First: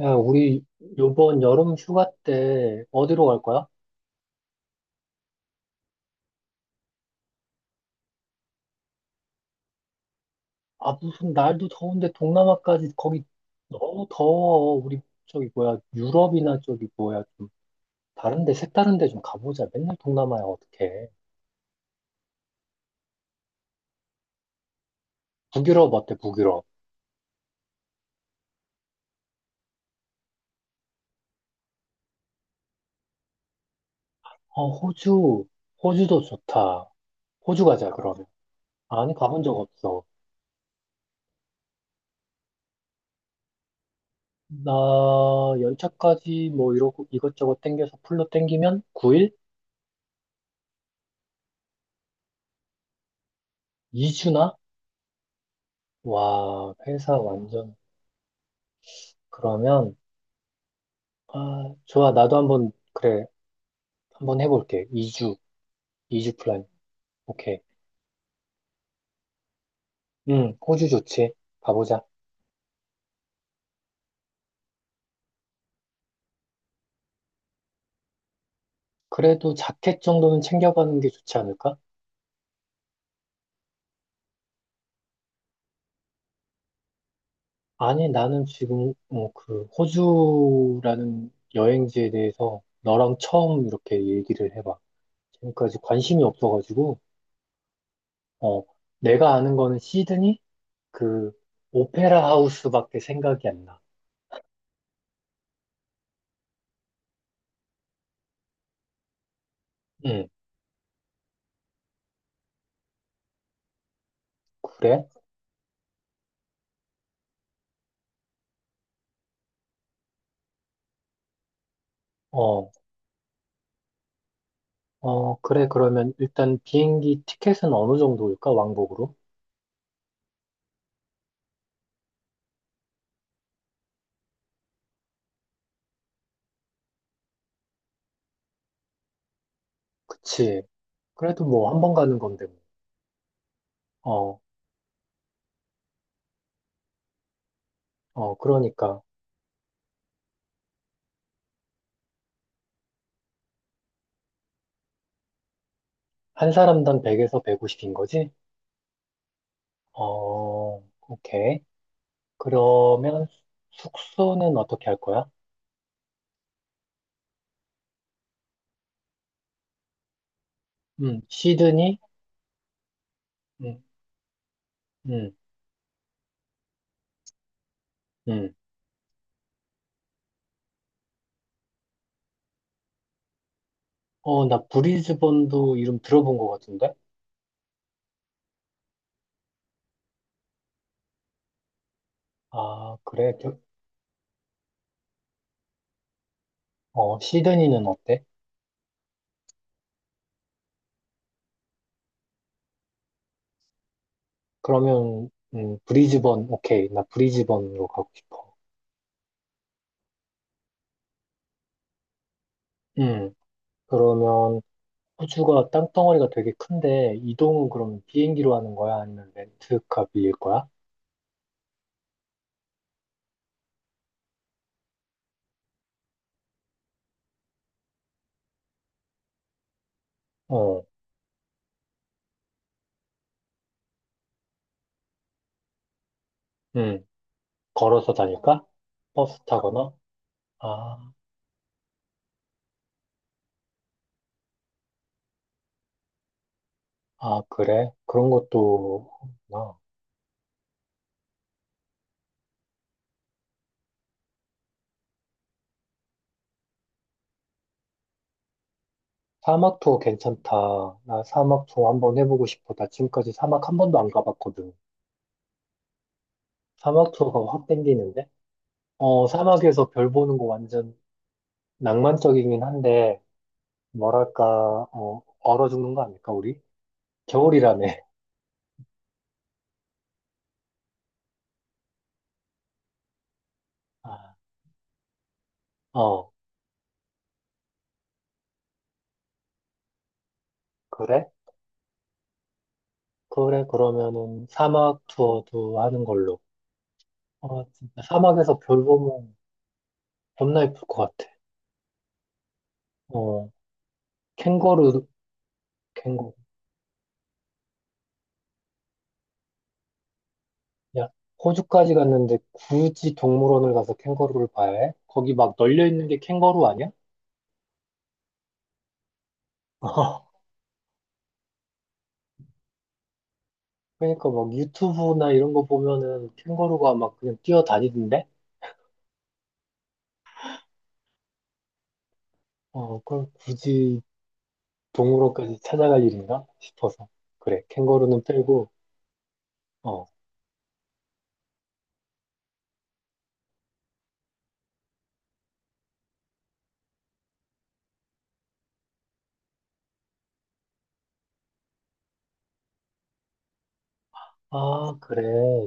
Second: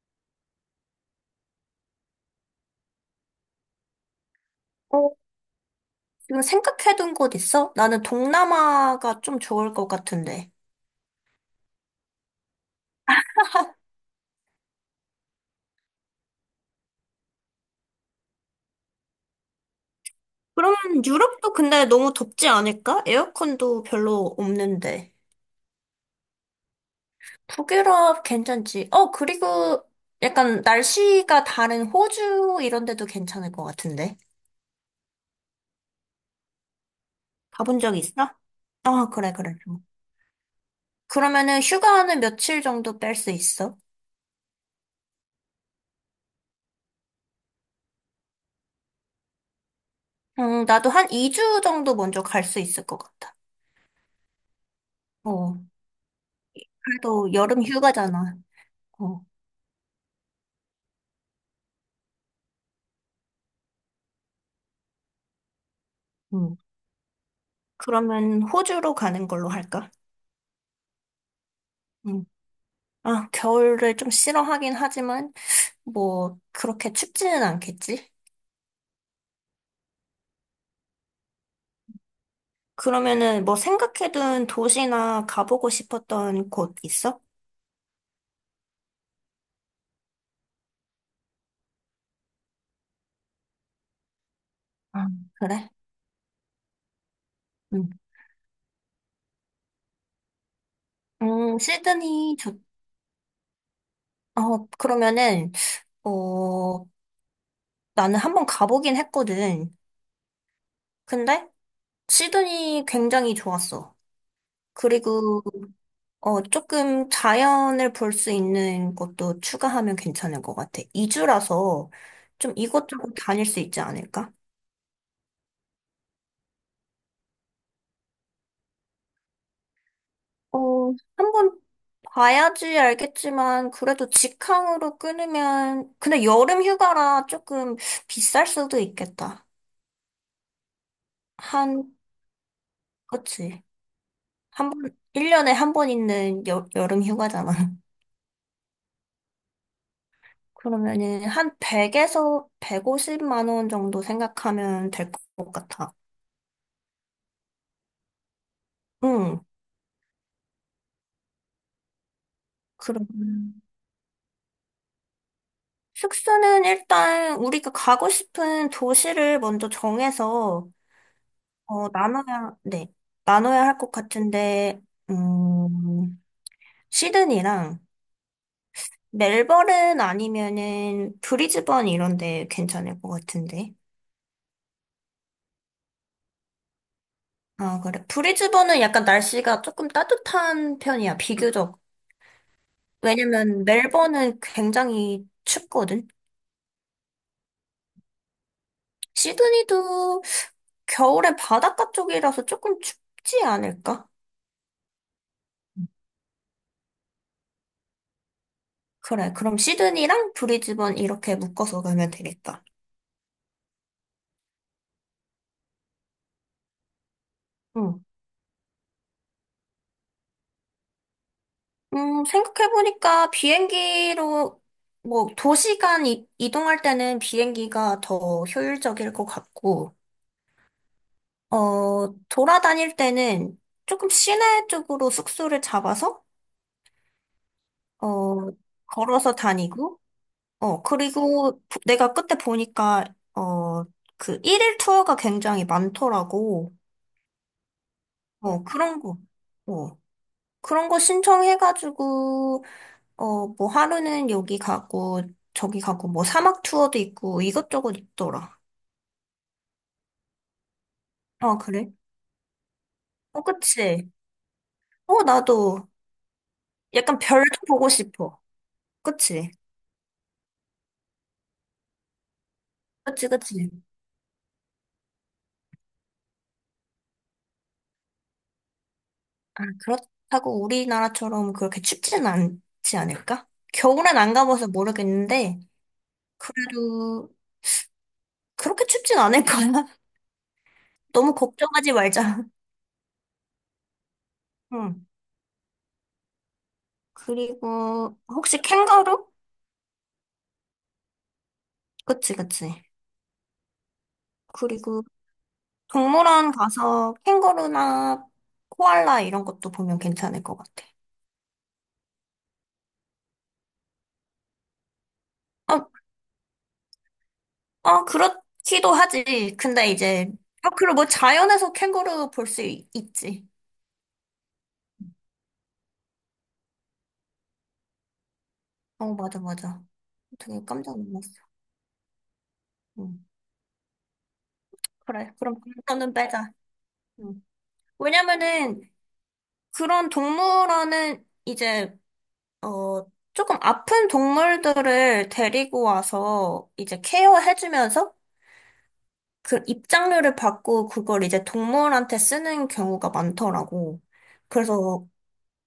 야, 우리 요번 여름 휴가 때 어디로 갈 거야? 어, 지금 생각해둔 곳 있어? 나는 동남아가 좀 좋을 것 같은데. 아, 무슨 날도 더운데 동남아까지 거기 너무 더워. 우리 유럽이나 좀 다른 데 색다른 데 좀 가보자. 맨날 동남아야 그럼 어떡해. 유럽도 근데 너무 덥지 않을까? 에어컨도 별로 없는데. 북유럽 어때, 북유럽? 북유럽 괜찮지? 그리고 약간 날씨가 다른 호주 이런 데도 괜찮을 것 같은데. 어, 호주. 호주도 좋다. 호주 가본 가자, 적 그러면. 있어? 아, 아니, 그래, 가본 적 그래. 좀. 없어. 그러면은 휴가는 며칠 정도 뺄 수 있어? 나 연차까지 뭐 이러고 이것저것 땡겨서 풀로 땡기면 9일? 나도 한 2주 정도 먼저 갈 수 있을 것 같아. 2주나? 어, 와, 회사 그래도 여름 완전. 휴가잖아. 어, 그러면. 아, 좋아. 나도 한번, 그래. 한번 해볼게. 2주, 이주 음. 플랜. 오케이. 그러면 호주로 가는 걸로 할까? 응, 호주 좋지. 가보자. 응. 아, 겨울을 좀 싫어하긴 하지만, 뭐, 그렇게 춥지는 않겠지? 그래도 자켓 정도는 챙겨가는 게 좋지 않을까? 그러면은 뭐 생각해둔 도시나 가보고 싶었던 곳 있어? 아니, 나는 지금, 호주라는 여행지에 대해서 너랑 처음 이렇게 얘기를 해봐. 아, 그래? 지금까지 관심이 없어가지고, 응. 어, 내가 아는 거는 시드니? 그, 오페라 시드니 좋. 하우스밖에 생각이 안 나. 그러면은, 어, 나는 한번 가보긴 했거든. 응, 근데 시드니 굉장히 좋았어. 그래? 그리고 조금 자연을 볼 수 있는 것도 추가하면 괜찮을 것 같아. 2주라서 좀 어, 이것저것 다닐 수 있지 않을까? 그래, 그러면 일단 비행기 티켓은 어느 정도일까? 왕복으로? 어, 한번 봐야지 알겠지만, 그래도 직항으로 끊으면, 근데 여름 휴가라 조금 비쌀 수도 있겠다. 그치. 그래도 뭐 한 번 한, 가는 건데, 뭐. 그치. 어, 한 번, 1년에 한 번 있는 여름 휴가잖아. 그러니까. 그러면은 한 100에서 150만 원 정도 생각하면 될 것 같아. 한 사람당 100에서 150인 거지? 응. 어, 오케이. 그럼. 그러면 숙소는 어떻게 할 거야? 숙소는 일단 우리가 가고 싶은 도시를 먼저 정해서, 시드니? 네, 나눠야 할 음, 것 같은데, 음, 음, 시드니랑 음. 멜버른 아니면은 브리즈번 이런 데 괜찮을 것 같은데. 어, 나 브리즈번도 이름 들어본 것 같은데? 아, 그래. 브리즈번은 약간 날씨가 조금 따뜻한 편이야, 비교적. 아, 그래. 왜냐면 멜버른 굉장히 춥거든. 어, 시드니는 어때? 시드니도 겨울엔 바닷가 쪽이라서 조금 춥지 않을까? 그러면, 브리즈번, 오케이. 나 브리즈번으로 가고 싶어. 그래. 그럼 시드니랑 브리즈번 이렇게 묶어서 가면 되겠다. 음. 그러면 호주가 땅덩어리가 되게 큰데 이동은 그러면 응. 비행기로 하는 거야? 아니면 렌트카 비일 거야? 생각해보니까 비행기로, 뭐, 도시간 이동할 때는 비행기가 더 효율적일 것 같고, 어, 돌아다닐 때는 조금 시내 쪽으로 숙소를 잡아서, 응 걸어서 어, 다닐까? 걸어서 버스 타거나? 다니고, 아, 그리고 내가 그때 보니까, 어, 그 1일 투어가 굉장히 많더라고. 아, 그래? 그런 어, 그런 것도 거. 나 어. 그런 거 신청해가지고, 뭐 하루는 여기 가고, 저기 가고, 뭐 사막 투어도 있고, 이것저것 있더라. 사막 투어 괜찮다. 나 아, 사막 투어 그래? 한번 해보고 싶어. 나 지금까지 어, 사막 한 번도 그치? 안 가봤거든. 나도 사막 약간 투어가 별도 확 보고 땡기는데? 싶어. 어, 그치? 사막에서 별 보는 거 완전 낭만적이긴 한데, 그치, 그치. 뭐랄까, 얼어 죽는 거 아닐까, 우리? 겨울이라며. 아, 그렇다고 우리나라처럼 그렇게 춥진 않지 않을까? 겨울엔 안 가봐서 모르겠는데, 아, 어, 그래도 그렇게 춥진 않을 거야. 그래? 너무 걱정하지 말자. 그래, 그러면은 사막 응. 투어도 하는 걸로. 아, 진짜 그리고, 사막에서 혹시 별 캥거루? 보면 겁나 예쁠 것 같아. 그치, 그치. 어, 그리고 캥거루, 캥거루. 동물원 가서 캥거루나 코알라 이런 것도 보면 괜찮을 것 같아. 야, 호주까지 갔는데 굳이 동물원을 가서 캥거루를 봐야 해? 거기 막 아, 널려 있는 게 캥거루 아니야? 아, 그렇기도 하지. 근데 이제, 아, 그리고 뭐 자연에서 캥거루 볼 수 있지. 그러니까 막 유튜브나 이런 거 보면은 캥거루가 막 그냥 뛰어다니던데? 어, 맞아, 맞아. 되게 깜짝 놀랐어. 어, 그 응. 럼 굳이 그래, 동물원까지 그럼 찾아갈 그거는 일인가? 빼자. 싶어서. 응. 그래, 캥거루는 빼고, 왜냐면은 어. 그런 동물원은 이제 어 조금 아픈 동물들을 데리고 와서 이제 케어해주면서 그 입장료를 받고 그걸 이제 동물한테 쓰는 경우가 많더라고. 아, 그래서 그래.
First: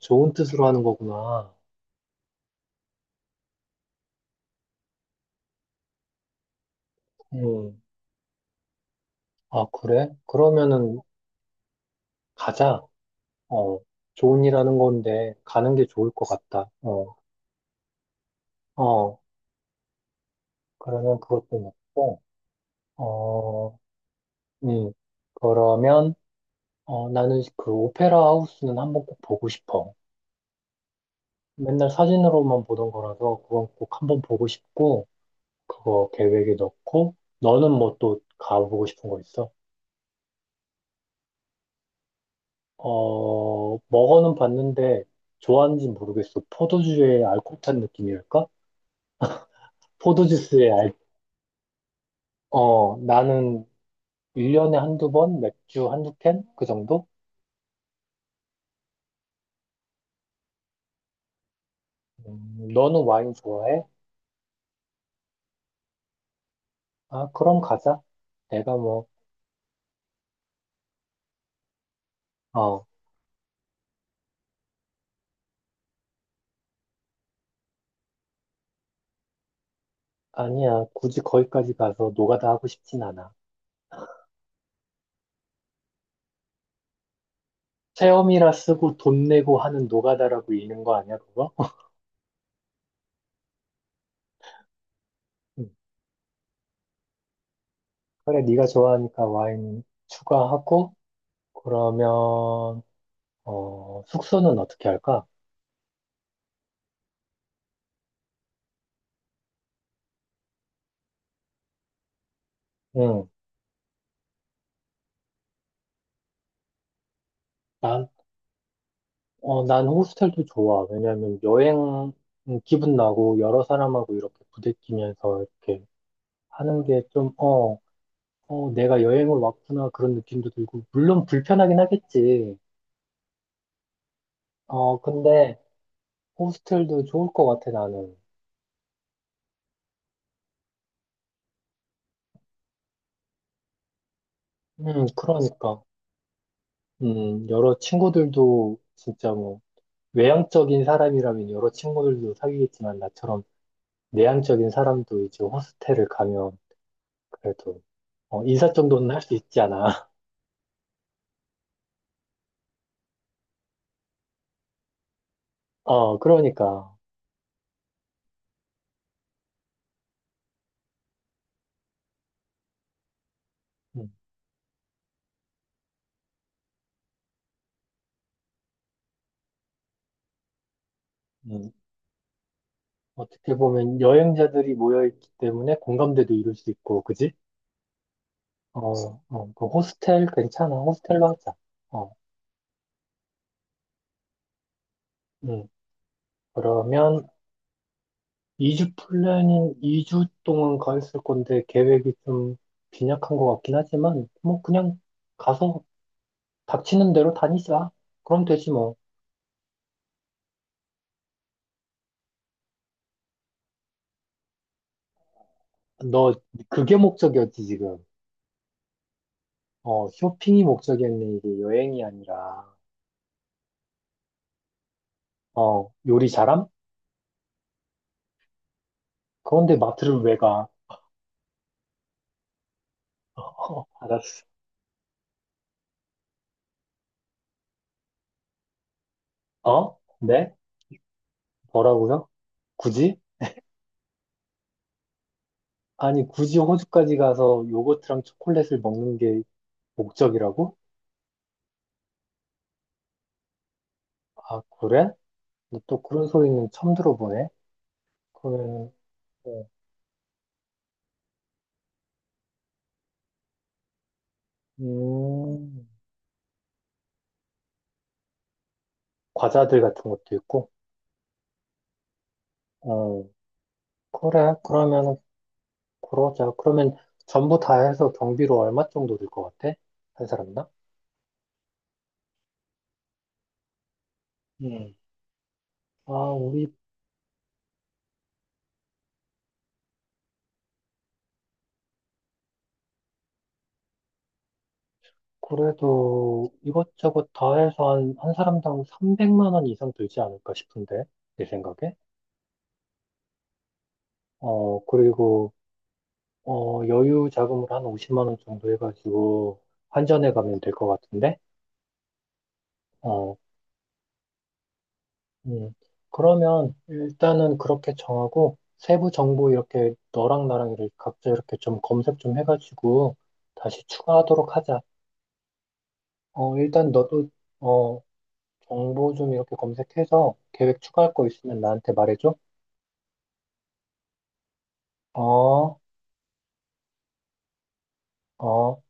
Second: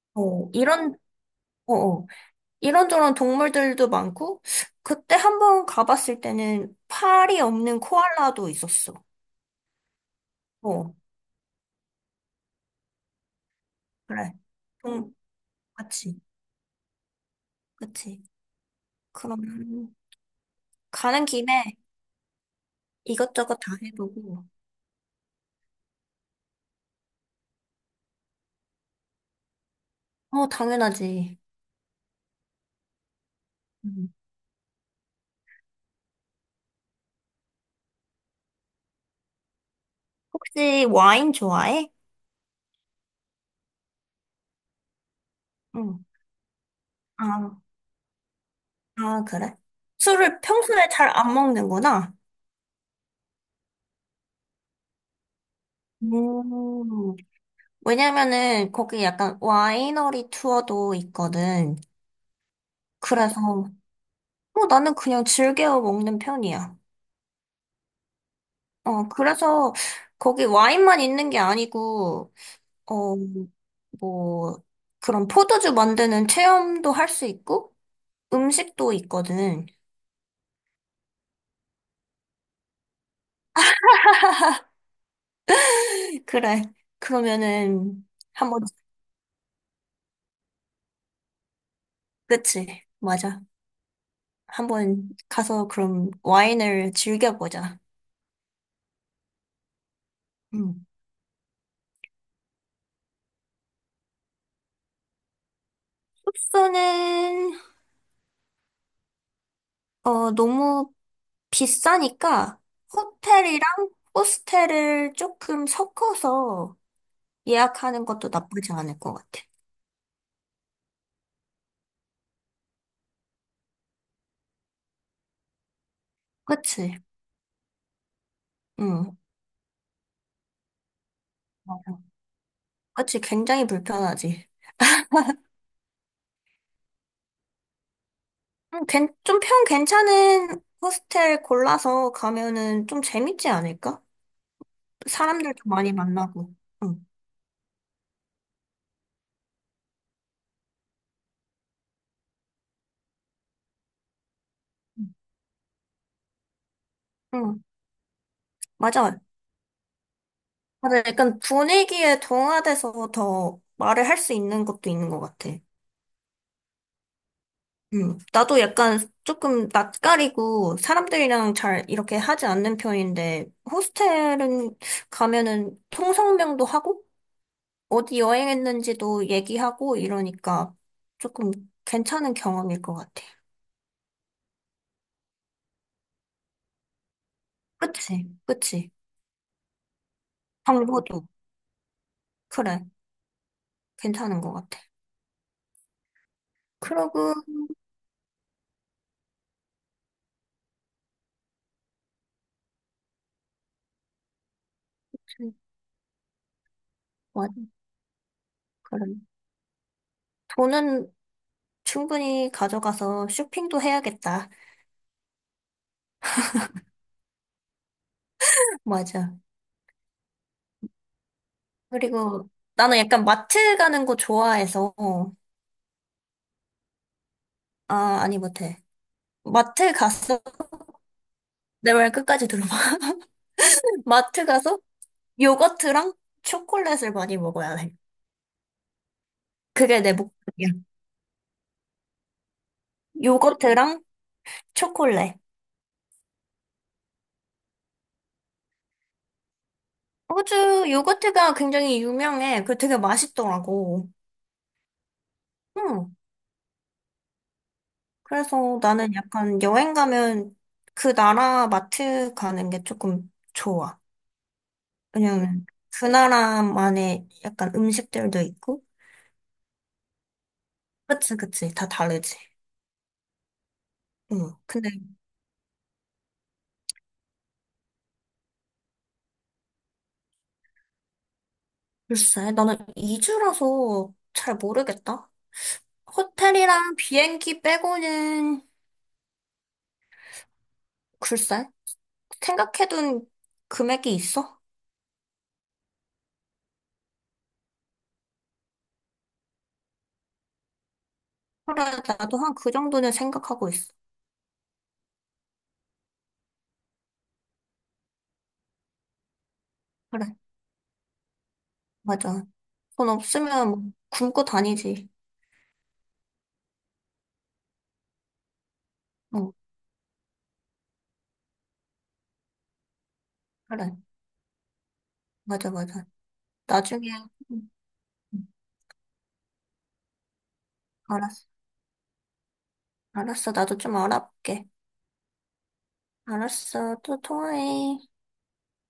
좋은 어 뜻으로 하는 이런 거구나. 어 어, 이런저런 동물들도 많고 그때 한번 가봤을 때는 팔이 음. 없는 코알라도 있었어. 아, 그래? 어 그러면은 가자. 어, 그래. 좋은 일 하는 동 건데 가는 게 좋을 그치, 것 같다. 그치. 어, 그럼 그러면 가는 김에 그것도 먹고, 이것저것 다 어, 해보고. 음, 그러면 나는 그 오페라 하우스는 한번 꼭 보고 싶어. 어 당연하지. 맨날 사진으로만 보던 거라서 그건 꼭 음. 한번 보고 싶고, 그거 계획에 넣고, 너는 뭐 또 가보고 싶은 거 있어? 혹시 와인 좋아해? 어, 먹어는 봤는데 좋아하는지 응. 모르겠어. 포도주의 알코올 아, 탄 느낌이랄까? 아 그래? 술을 포도주스의 평소에 잘 안 먹는구나. 어, 나는 1년에 한두 번, 맥주 한두 캔? 그 정도? 음, 왜냐면은 거기 약간 와이너리 투어도 있거든. 너는 와인 그래서 좋아해? 나는 그냥 즐겨 먹는 편이야. 아, 그럼 가자. 내가 뭐, 그래서 거기 와인만 있는 게 아니고 어, 어, 뭐 그런 포도주 만드는 체험도 할 수 있고 음식도 있거든. 아니야. 굳이 거기까지 가서 노가다 하고 싶진 않아. 그래. 그러면은 체험이라 한번. 쓰고 돈 내고 하는 노가다라고 읽는 거 아니야, 그거? 그치. 맞아. 한번 음, 가서 그럼 와인을 즐겨보자. 그래, 네가 좋아하니까 와인 음. 추가하고, 그러면, 숙소는 어떻게 할까? 소스는 너무 비싸니까 응, 호텔이랑 호스텔을 조금 섞어서 예약하는 것도 나쁘지 않을 것 같아. 어, 난 호스텔도 좋아. 왜냐면 여행 기분 나고 여러 사람하고 이렇게 부대끼면서 이렇게 하는 그치? 게 좀, 내가 응. 여행을 왔구나 그런 느낌도 들고, 물론 불편하긴 맞아. 하겠지. 그치? 굉장히 불편하지. 어, 근데 호스텔도 좋을 것 같아, 나는. 좀 평 괜찮은 호스텔 골라서 가면은 좀 재밌지 않을까? 사람들도 그러니까. 많이 만나고. 응. 여러 친구들도 진짜 뭐, 외향적인 사람이라면 여러 친구들도 사귀겠지만, 나처럼 내향적인 응. 사람도 이제 호스텔을 가면 응. 그래도, 인사 정도는 맞아. 할 수 있지 않아. 맞아. 약간 분위기에 동화돼서 더 말을 할 수 있는 것도 있는 것 같아. 어, 그러니까. 나도 약간 조금 낯가리고 사람들이랑 잘 이렇게 하지 않는 편인데, 음, 호스텔은 가면은 통성명도 하고, 어디 여행했는지도 얘기하고 이러니까 조금 음. 괜찮은 경험일 것 같아. 어떻게 보면 여행자들이 모여있기 때문에 공감대도 이룰 수 있고, 그지? 그치? 어, 그치? 그 호스텔 괜찮아. 정보도. 호스텔로 하자. 어, 그래. 괜찮은 것 같아. 음. 그러면 그러고, 2주 플랜인 2주 동안 가 있을 건데 계획이 좀 빈약한 것 같긴 하지만, 뭐 그냥 가서 닥치는 대로 맞아. 다니자. 그럼 되지 뭐. 그래. 돈은 충분히 가져가서 쇼핑도 해야겠다. 너 그게 목적이었지, 지금. 맞아. 어, 쇼핑이 목적이었네. 이게 여행이 그리고 아니라. 나는 약간 마트 가는 거 좋아해서, 어, 요리 잘함? 아, 아니, 못해. 그런데 마트 마트를 왜 가서, 가? 내 말 끝까지 들어봐. 어, 마트 알았어. 가서 요거트랑 초콜릿을 많이 먹어야 해. 어? 그게 내 네? 목표야. 뭐라고요? 굳이? 요거트랑 초콜릿. 아니, 굳이 호주까지 가서 요거트랑 초콜릿을 먹는 게 목적이라고? 호주 요거트가 굉장히 유명해. 그 되게 맛있더라고. 아, 그래? 근데 또 응. 그런 소리는 처음 들어보네. 그래서 그러면, 나는 약간 어, 여행 가면 그 나라 마트 가는 게 조금 좋아. 왜냐면 음, 그 나라만의 약간 음식들도 있고. 과자들 같은 것도 있고, 그치, 그치. 다 다르지. 어, 그래. 응. 근데 그러면, 그러자. 그러면 전부 다 해서 경비로 얼마 정도 들 것 같아? 한 사람당? 글쎄, 나는 이주라서 잘 음. 모르겠다. 아, 우리 호텔이랑 비행기 빼고는 글쎄, 생각해둔 금액이 있어? 그래도 이것저것 다 해서 한 사람당 300만 원 이상 들지 않을까 싶은데, 내 그래, 생각에. 나도 한 그 정도는 생각하고 있어. 어, 그리고, 여유 자금을 한 50만 원 정도 해가지고 환전해 그래, 가면 될 것 같은데, 맞아. 돈 어, 없으면 뭐 굶고 다니지. 음. 그러면 일단은 그렇게 정하고, 세부 정보 응, 이렇게 너랑 나랑 이렇게 각자 이렇게 좀 검색 좀 해가지고 다시 그래, 추가하도록 하자. 맞아, 맞아. 어, 일단 나중에, 너도, 응, 어, 응, 정보 좀 이렇게 검색해서 계획 추가할 거 알았어. 있으면 나한테 말해줘. 알았어, 나도 좀 알아볼게. 어. 알았어, 또 통화해. 어,